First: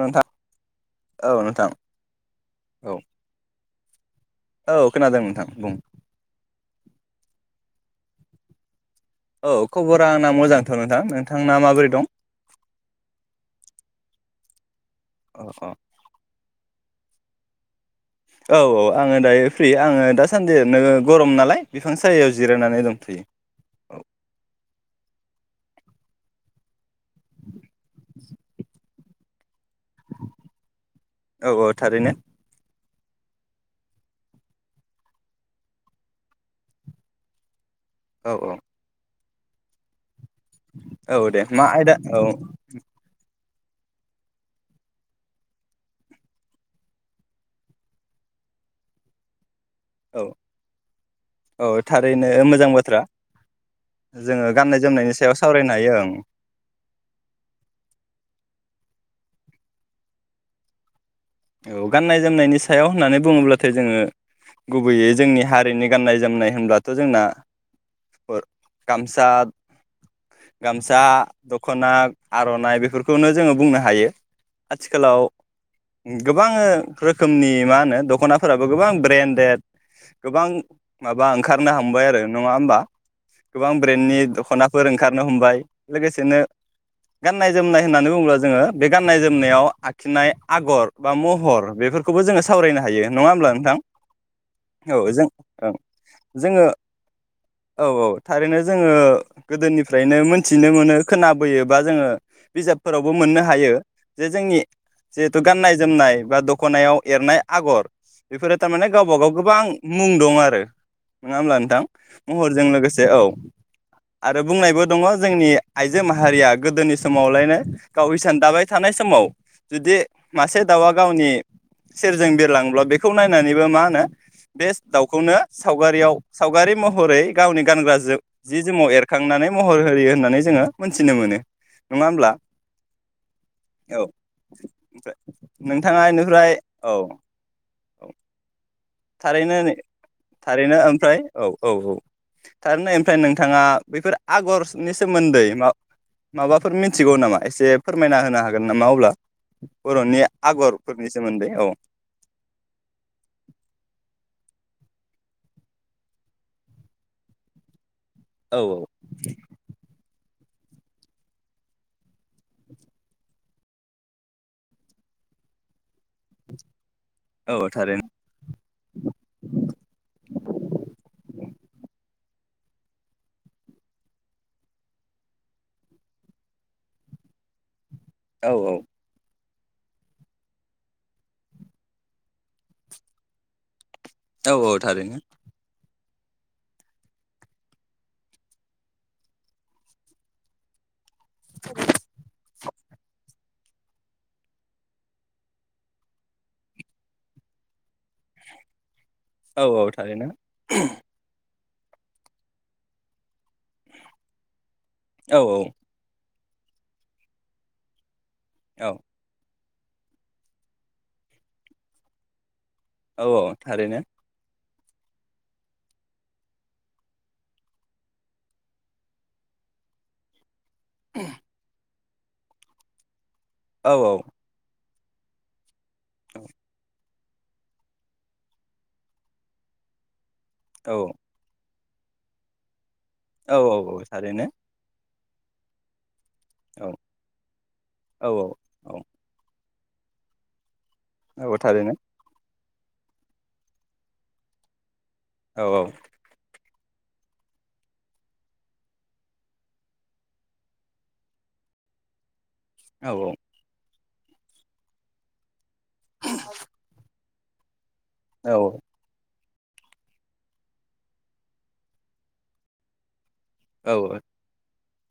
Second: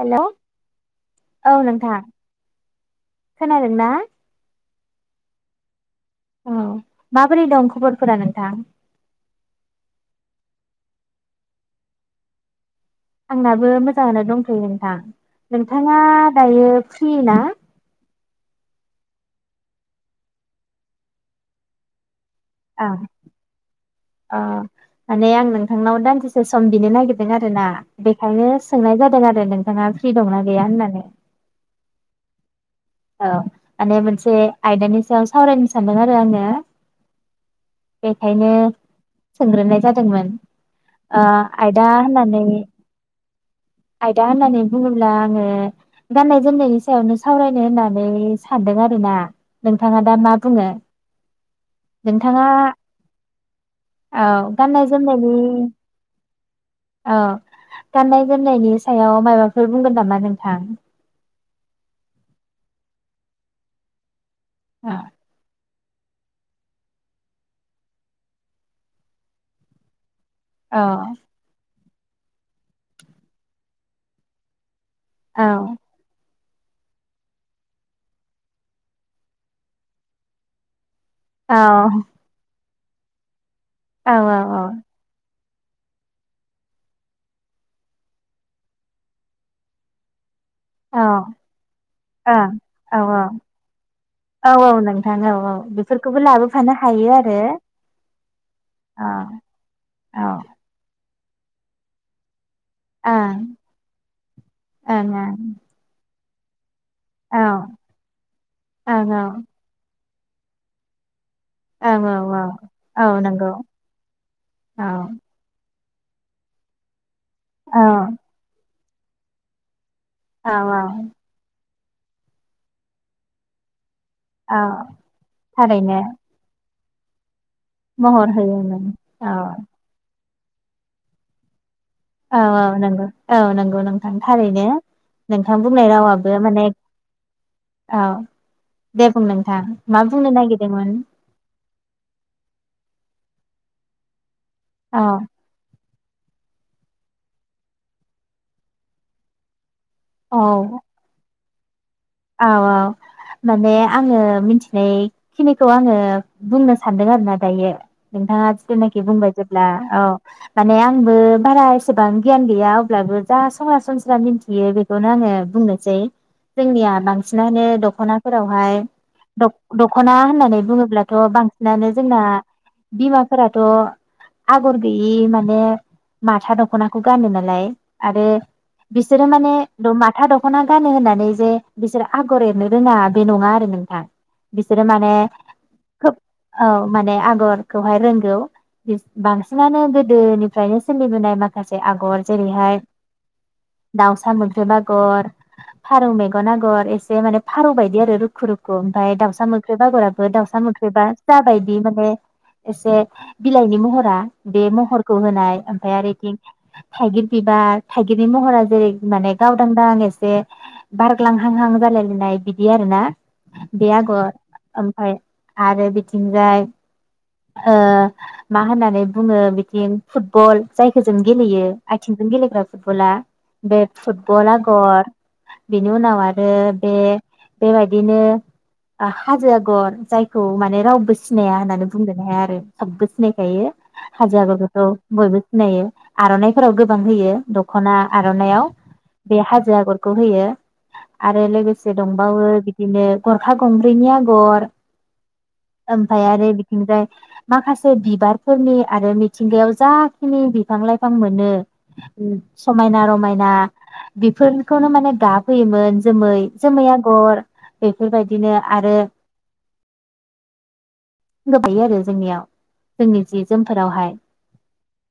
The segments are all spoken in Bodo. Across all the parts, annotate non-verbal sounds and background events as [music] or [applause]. हेल' औ नोंथां औ खोनादों ना औ खोनादों नोंथां बुं औ माबोरै दं खबरफोरा नोंथां? औ खबरा आंना मोजांथ नोंथां नोंथांना माबोरै दं। आंनाबो मोजांआनो दंथयो नों थां अ अ नोंथाङा दायो फ्रिना औ औ आङो दायो फ्रि आङो दासान्दि ओरैनो गरम नालाय बिफां सायायाव जिरायनानै आ दंथ'यो औ आ माने आं नों थांनाव दान्दिसे सम बिनो नागिरदों आरो ना बेनिखायनो सोंनाय जादों आरो नों थांआ फ्रि दंना गैया होननानै औ औ थारैनो औ माने मोनसे आयदानि सायाव सावरायनो सानदों आरो आङो औ औ बेखायनो सोंग्रोनाय जादोंमोन औ आ दे मा आयदा औ होननानै आयदा होन्नानै बुङोब्ला आङो गान्नाय जोमनायनि सायावनो सावरायनो होन्नानै सान्दों आरो ना। नोंथाङा दा औ मा बुङो। औ थारैनो नोंथाङा मोजां बाथ्रा औ जोङो गाननाय गान्नाय जोमनायनि सायाव सावरायनो हायो ओं औ गान्नाय जोमनायनि सायाव मायाबाफोर बुंगोन नामा नोंथां? औ गान्नाय जोमनायनि सायाव होन्नानै बुङोब्लाथाय जोङो औ गुबैयै जोंनि हारि ओरैनि गान्नाय जोमनाय होनब्लाथ जोंना गामसा औ गामसा, द दख'ना आर'नाइ बेफोरखौनो जोङो बुंनो हायो। आथिखालाव औ गोबां रोखोमनि मा होनो दख'नाफोराबो गोबां ब्रेन्डेड गोबां माबा औ ओंखारनो हामबाय आरो नङा होमबा? गोबां औ ब्रेन्डनि औ दख'नाफोर ओंखारनो हमबाय। लोगोसेनो गान्नाय जोमनाय होन्नानै बुङोब्ला जोङो बे गान्नाय जोमनायाव आखिनाय आग'र बा ओं महर बेफोरखौबो जोङो सावरायनो औ औ हायो नङा होमब्ला नोंथां? औ नोंथां जों औ बेफोरखौबो जोङो लाबोफानो हायो आरो औ औ थारैनो जोङो औ गोदोनिफ्रायनो औ मोन्थिनो मोनो खोनाबोयोबा जोङो बिजाबफोरावबो ओं मोन्नो हायो जे जोंनि ओं ओं जिहेथु गान्नाय नाय बा दख ख'नायाव एरनाय औ आग'र बेफोरो टारमाने ओं गावबा औ गाव गोबां मुं दं आरो नङा होमब्ला नोंथ? ां ओं औ महरजों लोगोसे औ औ। नंगौ आरो बुंनायबो औ दङ जोंनि आइजो माहारिया गोदोनि समावलायनाय औ गाव हिसान दाबाय थानाय समाव जुदि औ मासे दावा गावनि सेरजों बिरलांब्ला बेखौ नायनानैबो मा होनो औ बेस दाउखौनो थारैनो सावगारियाव सावगारि महरै गावनि गानग्रा जोब महर जि होयोमोन जोमाव औ एरखांनानै महर होयो होन्नानै जोङो मोननथिनो मोनो। औ औ नोंगौ औ नोंगौ औ नोंथां थारैनो। ओमफ्राय नोंथां बुंनाय नोंथाङा रावाबो बेनिफ्राय माने औ औ दे बुं थारैनो नोंथां नै मा बुंनो थारैनो नागिरदोंमोन ओमफ्राय औ औ औ थारैनो ओमफ्राय नोंथाङा बेैफोर आगरसनि औ सोमोन्दै मा माबाफोर मिन्थिगौ नामा एसे फोरमायना होनो हागोन नामा अब्ला बरनि आगरफोरनि सोमोन्दै औ आव आव माने आङो मिथिनायखिनिखौ आङो बुंनो सानदों आरोना दायो नोंथाङा औ जेथुनाखि बुंबाय जेब्ला औ माने आंबो बारा एसेबां गियान गैया अब्लाबो जा सरासनस्रा मिन्थियो बेखौनो आङो बुंनोसै जोंनिया औ बांसिनानो थारैनो दखनाफोरावहाय दख दखना होननानै बुङोब्लाथ बांसिनानो जोंना बिमाफोराथ आगर गैयि माने माथा दखनाखौ गानो नालाय आरो औ बिसोरो माने द माथा दखना गानो होननानै जे बिसोरो आगर एरनो रोङा बे नङा आरो नोंथां औ औ बिसोरो माने थारैनो खोब औ माने आगरखौहाय रोंगौ बिस बांसिनानो गोदोनिफ्रायनो सोलिबोनाय माखासे आगर जेरैहाय दाउसा मोख्रेब आगर फारौ मेग गन आगर एसे माने फारौ बायदि आरो रुखु रुखु ओमफ्राय दाउसा औ मोख्रेब औ थारैनो आगराबो दाउसा मोख्रबा जाबायद बि माने एसे बिलाइनि महरा बे महरखौ औ होनाय ओमफ्राय आरो इथिं थाइगिर बिबार थाइ [unintelligible] नि महरा औ जेरै माने गाव [unintelligible] एसे बारग्लां हां हां जालायलायनाय बिद बिदि आरो ना औ औ बे थारैनो आगर ओमफाय आरो बिथिंजाय ओ मा होननानै बुङो बिथिं फुटबल जायखौ जों गेलेयो आथिंजों गेलेग्रा फुटबला बे औ औ फुटबल आगर बेनि उनाव आरो बे बेबायदिनो हाजो आगर जाय खौ माने औ रावबो सिनाया होनानैब बुंनोनो हाया आरो थाबबो औ सिनायखायो औ हाजो थारैनो आगरखौथ बयबो सिनायो आरनाइफोराव औ गोबां होयो दखना औ औ आरनायाव बे हाज जो आगरखौ होयो। आरो औ थारैनो लोगोसे दंबावो बि बिदिनो गरखा गंब्रैनि आगर औ ओमफाय आरो ओमफ्राय माखासे बिबारफोरनि आरो मिथिंगायाव जाखिनि बिफां लाइफां मोनो समायना औ रमायना बेफोरखौनो माने गाब होयोमोन जोमै-जोमै आगर औ बेफोरबायदिनो आरो गोबायो आरो जोंनिया जोंनि जि औओ जोमफोरावहाय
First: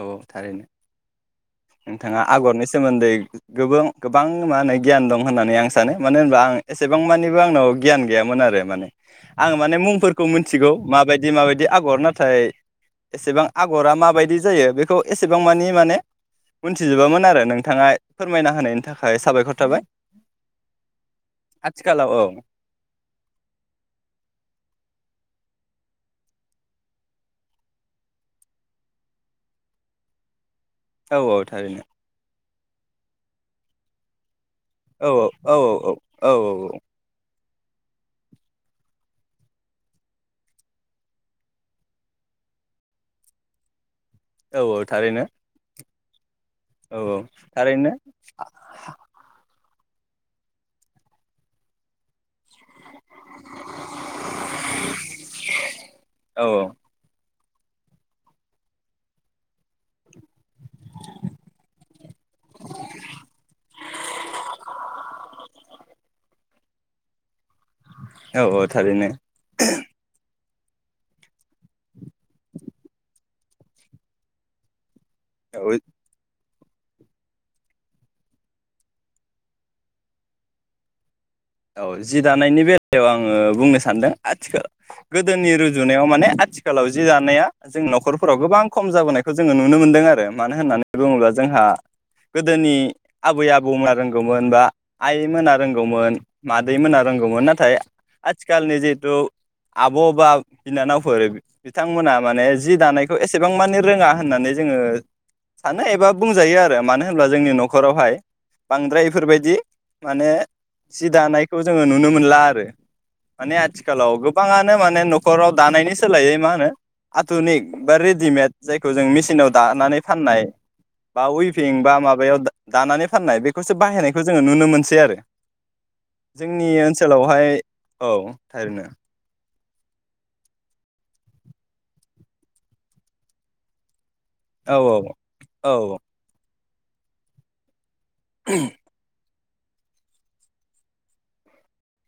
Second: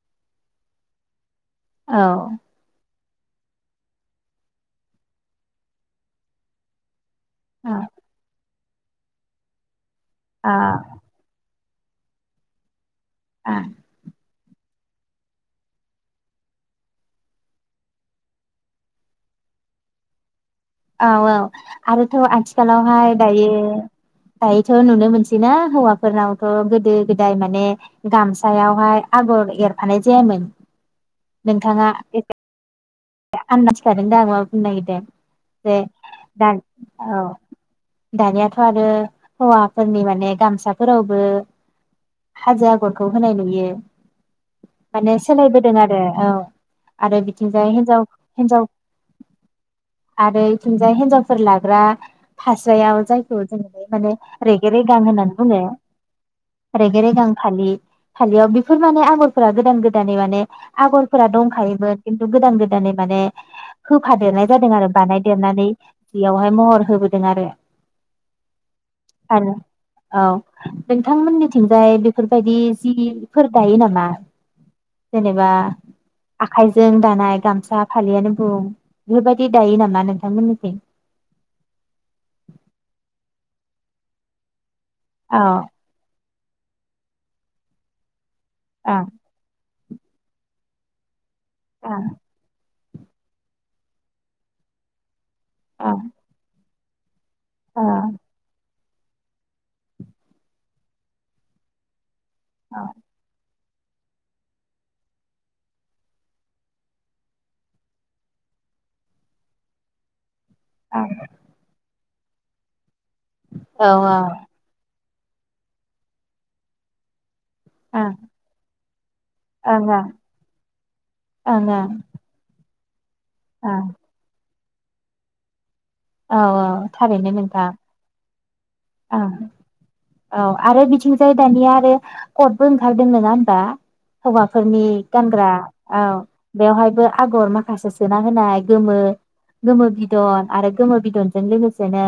औ थारैनो औ नोंथांङा आगरनि सोमोन्दै गोबों गोबां मा होनो गियान दं होननानै आं सानो मानो होनबा आं एसेबां मानि यो आंनाव औ गियान गैयामोन आरो माने आं माने मुं फोर खौ औ मिथिगौ माबायदि माबायदि दि आगर नाथाय एसेबां औ आगरा माबायदि जायो बे खौ एसेबां मानि माने मोनथिजोबामोन आरो नोंथांङा फोरमायना होनायनि थाखाय साबायखर थाबाय औऔ आथिखालाव आरोथ औ आथिखालावहाय दायो दायोथ नुनो मोनसै ना? हौवाफोरनावथ गोदो गोदाय माने गामसायावहाय आगर एरफानाय जायामोन। औ औ थारैनो नोंथांङा [unintelligible] आनदास थागोन दा [unintelligible] नायगिदो औ औ दे औ औ दा औ दानियाथ आरो हौवाफोरनि माने गामसाफोरावबो हाजो आगरखौ होनाय नुयो। औ औ माने थारैनो सोलायबोदों आरो। औ औ औ थारैनो जाव हिन्जाव आरो इथिंजाय हिन्जावफोर लाग्रा फास्रायाव जायखौ जोंङो माने रेगे-रेगां होननानै बुंङो। औ रेगे -रेगां फालि फालियाव बेफोर माने आगरफोरा गोदान गोदानै माने आगरफोरा दंखायोमोन खिन्थु गोदान गोदानै दानै माने होफादेरनाय जादों आरो बानायदेरनानै बेयावहाय महर होबोदों आरो औ औ थारैनो। आरो औ नोंथांमोननिथिंजाय बेफोरबायदि जिफोर दायो नामा? जेनेबा औ आखाइजों दानाय गामस स्रा फालियानो बुं बेफोरबायदि दायो नामा नोंथांमोननिथिं? औ जि दानायनि बेलायाव आङो बुंनो सानदों आथिखाल औ गोदोनि रुजुनायाव माने आथिखालाव जि दानाया जोंनाव फोराव गोबां खम ओं जाबोनायखौ जों नु नुनो मोनदों आरो मानो होननानै बुङोब्ला जोंहा ओं गोदोनि आबै आबौमोना रोंगौमोन बा आइ मोना ओं रोंगौमोन मादैमोना रोंगौमोन नाथाय औ आथिखालनि जे खौ आब बा बिनानावफोर बि बिथांमोना माने जि औ दानायखौ एसेबां माने रोङा होननानै जोङो सानो एबा बुंजायो आरो, मानो होनब्ला जोंनि नखरावहाय बांद्राय बेफोरबायदि माने औ जि दानायखौ जोङो नुनो मोनला आरो माने औ आथिखालाव गोबाङानो माने न खराव दानायनि सोलायै मा होनो धुनिक बा ओं रेडिमेड जायखौ जों मेसिनाव ओं दानानै ओं फाननाय बा ओं उइपिं ओं बा माबायाव दानानै फाननाय बेखौसो ओं बाहायनायखौ जोङो नुनो मोनो सै आरो औ जोंनि औ थारैनो ओनसोलावहाय नोंथां औ थारैनो ओं औ आरो बिथिंजाय दानिया आरो कटबो ओंखारदों नङा होनबा? औ हौवाफोरनि औ गानग्रा औ। बेवहायबो आगर माखासे सोना होनाय गोमो गोमो बिदन आरो गोमो बिदनजों लोगोसेनो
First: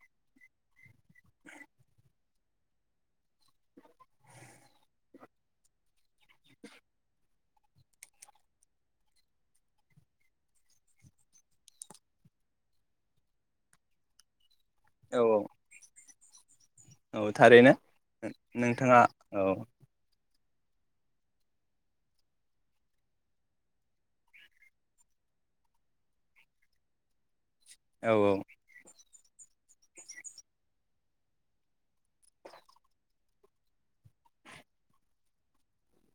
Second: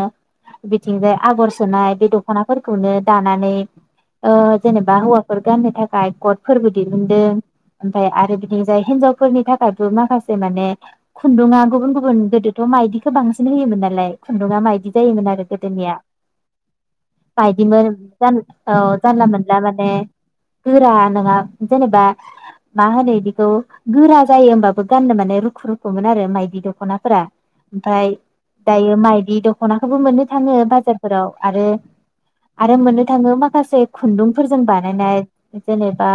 बिथिंजाय आगर सोनाय बे दखनाफोरखौनो दानानै ओ जेनेबा हौवाफोर गाननो थाखाय गदफोरबो दिहुनदों ओमफ्राय आरो बिदिनि जाय हिनजावफोरनि थाखायबो माखासे माने खुन्दुंआ गुबुन गुबुन गोदोथ' मायदिखौ बांसिन होयोमोन नालाय खुन्दुङा माइदि बिदि औ जायोमोन आरो गोदोनिया। औ थारैनो बायदिमोन जान औ नोंथाङा जानला औ मोनला माने गोरा नोङा जेनेबा मा होनो बिदिखौ गोरा जायो होमबाबो गाननो माने रुखु रुखुमोन आरो माइदि दखनाफोरा। ओमफ्राय औ औ दायो माइ बि दखनाखौबो मोननो थाङो बाजारफोराव। आरो आरो मोननो थाङो माखासे खुन्दुंफोरजों बानायनाय जेनेबा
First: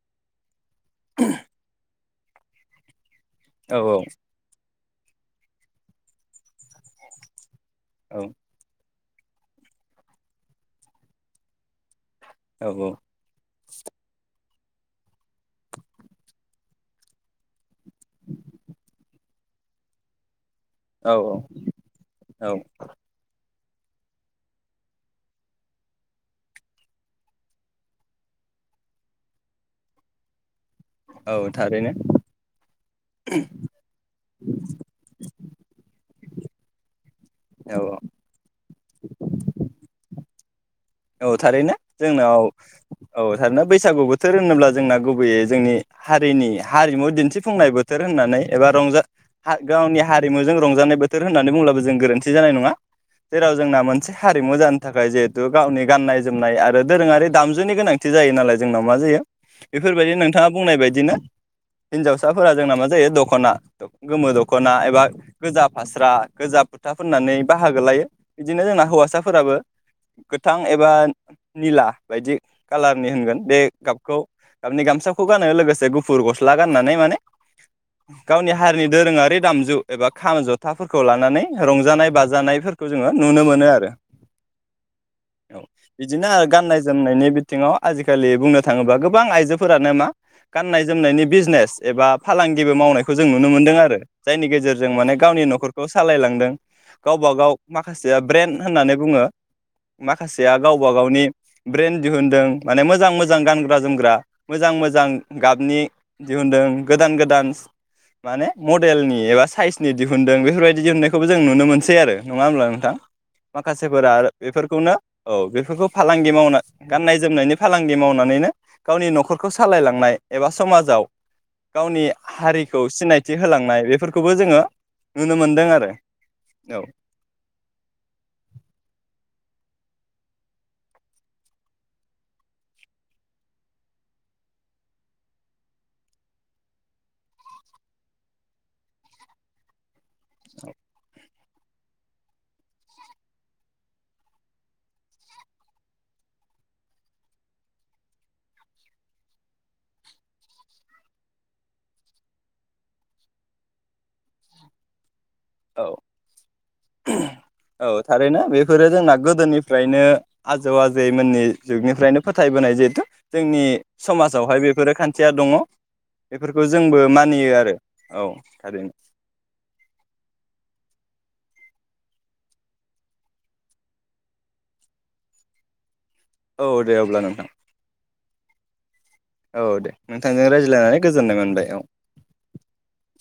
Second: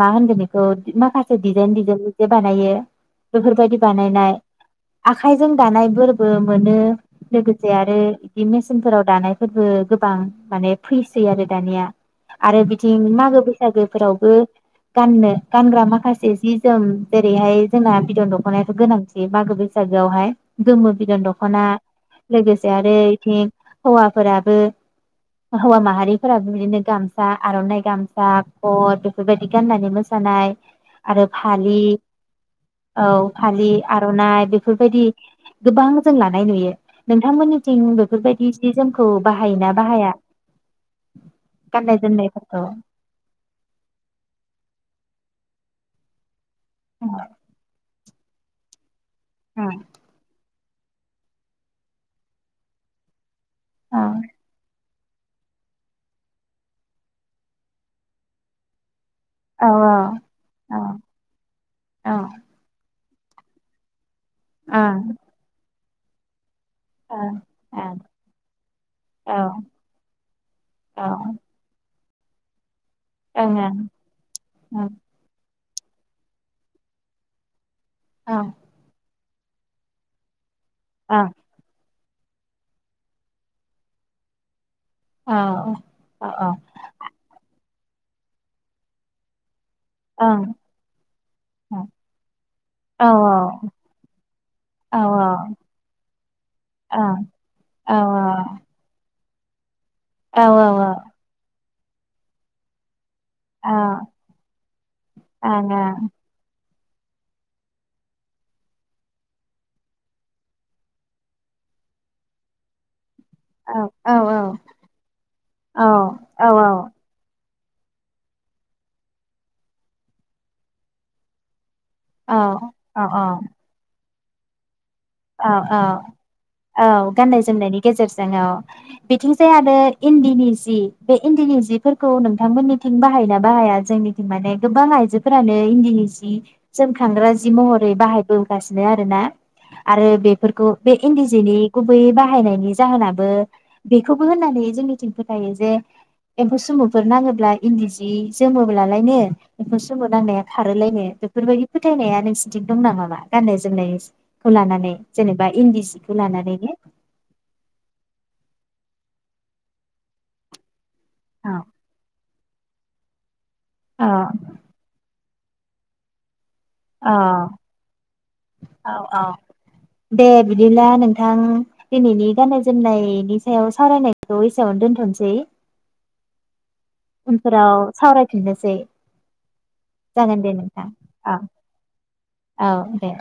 मा होनगोन माखासे डिजाइन डिजाइन जे बानायो। बेफोरबायदि औ बानायनाय। आखाइजों दानायफोरबो मोनो लोगोसे आरो बिदि औ मेसिनफोराव दानाय। फोरबो गोबां माने फैसै आरो दानिया। आरो बिदि औ मागो बैसागोफोरावबो गाननो गानग्रा माखासे जि जोम जेरैहाय जोंना बिदन दख'नायाथ' गोनांथि मागो बैसागोआवहाय गोमो औ बिदान औ दखना औ लोगोसे आरो बिथिं हौवा। फोराबो हौवा माहारिफोराबो बिदिनो गामसा आरनाइ गामसा खद बेफोरबायदि गाननानै मोसानाय आरो औ फालि थारैनो औ फालि आरनाइ बेफोरबायदि गोबां जों लानाय नुयो। औ नोंथांमोननिथिं बेफोरबायदि जि जोम खौ बाहायोना बाहाया औ थारैनो गाननाय जोंनाव जोमनायफोरखौ औ थारैनो बैसागु बोथोर होनोब्ला जोंना गुबैयै जोंनि हारिनि हारिमु औ दिन्थिफुंनाय बोथोर बोथोर होननानै एबा रंजा औ गावनि हारिमु जों रंजानाय बोथोर होननानै बुंबाबो जों गोरोन्थि जानाय नङा। जेराव जोंना औ मोनसे हारिमु जानो थाखाय जिहेतु गावनि गाननाय जोमनाय आरो दोरोङारि दामजुनि गोनांथि जायो नालाय जोंनाव मा जायो बेफोरबायदि नोंथाङा बुंनाय औ बायदिनो औ हिनजावसाफोरा जोंना मा जायो द खना। गोमो दखना ओं एबा गोजा। फास्रा गोजाब फुथा फोननानै बाहागो ओं लायो बिदिनो जोंना हौवासाफोराबो औ गोथां एबा औ ओं निला। बायदि। कालारनि होनगोन बे ओं गाबखौ गाबनि ओं गामसाखौ गानो लोगोसे से गुफुर गस्ला गाननानै माने ओं गावनि हारिनि दोरोङारि। दामजु एब खाम ज थाफोरखौ ओं लानानै रंजानाय। बाजानायफोरखौ जोङो नुनो मोनो आरो। औ बिदिनो औ औ गाननाय जोमनायनि बिथिङाव आजिखालि बुंनो थाङोबा गोबां आइजो फोरानो मा ओं गाननाय जोमनायनि बिजिनेस एबा फालांगिबो औ मावनायखौ जों नुनो मोन्दों आरो जायनि गेजेरजों माने गावनि औ नखरखौ सालायलांदों ओं गावबा गाव औ माखासेया औ ब्रेन्ड होननानै बुङो। औ माखासेया गावबा औ गावनि ब्रेेन्ड दिहुनदों माने मोजां मो जां औ गानग्रा जोमग्रा मोजां मोजां औ गाबनि दिहुनदों। गोदान गोदान माने मडेलनि एबा साइसनि दिहुनन्दों बेफोरबायदि दिहुननायखौबो जों नुनो मोनसै आरो नङा होमब्ला नोंथां? ओं माखासेफोरा ओं बेफोर खौनो औ बेफोरखौ फालांगि औ मावनो गाननाय जोमनायनि फालांगि मावनानैनो गावनि नखरखौ सालायलांनाय एबा समाजाव गावनि हारिखौ सिनायथि होलांनाय बेफोर खौबो जोङो नुनो ओ मोनदों ओ आरो औ गाननाय जोमनायनि गेजेरजों औ बिथिंजाय आं रो इन्दिनि जि बे इन्दिनि जिफोरखौ नोंथांमोननिथिं बाहायना बाहाया जोंनिथिं माने गोबां आइजोफोरानो इन्दिनि जि जोमखांग्रा जि महरै बाहायबोगासिनो आरोना। आरो बेफोरखौ बे इन्दि दिनि गुबैयै बाहायनायनि जाहोनाबो बेखौबो होननानै जोंनिथिं फोथायो जे एम्फौ सोमुफोर नाङोब्ला इन्दि जि जोमोब्लालायनो एम्फौ सोमु नांनाया खारोलायनो बेफोरबायदि फोथायनाया नोंसिनिथिं दं नामामा गाननाय जोमनाय खौ लानानै। जेनेबा इन्दि औ जिखौ लानानैनो। औ थारैनो बेफोरो जोंना गोदोनिफ्रायनो आजौ आ जै मोननि अ जुगनिफ्रायनो फोथाय बोनाय [unintelligible] जोंनि अ समाजावहाय बेफोरो खान्थि। थिया दङ। बेफोरखौ जोंबो मानियो आरो औ औ थारैनो। औ दे बिदिब्ला नोंथां दिनैनि गाननाय जोमनायनि सायाव सावरायनायखौ एसेयावनो दोनथनोसै। औ दे अब्ला नोंथां उनफोराव सावराय। [inaudible] सै औ दे नोंथांजों रायज्लायनानै औ गोजोननाय मोनबाय। औ औ दे।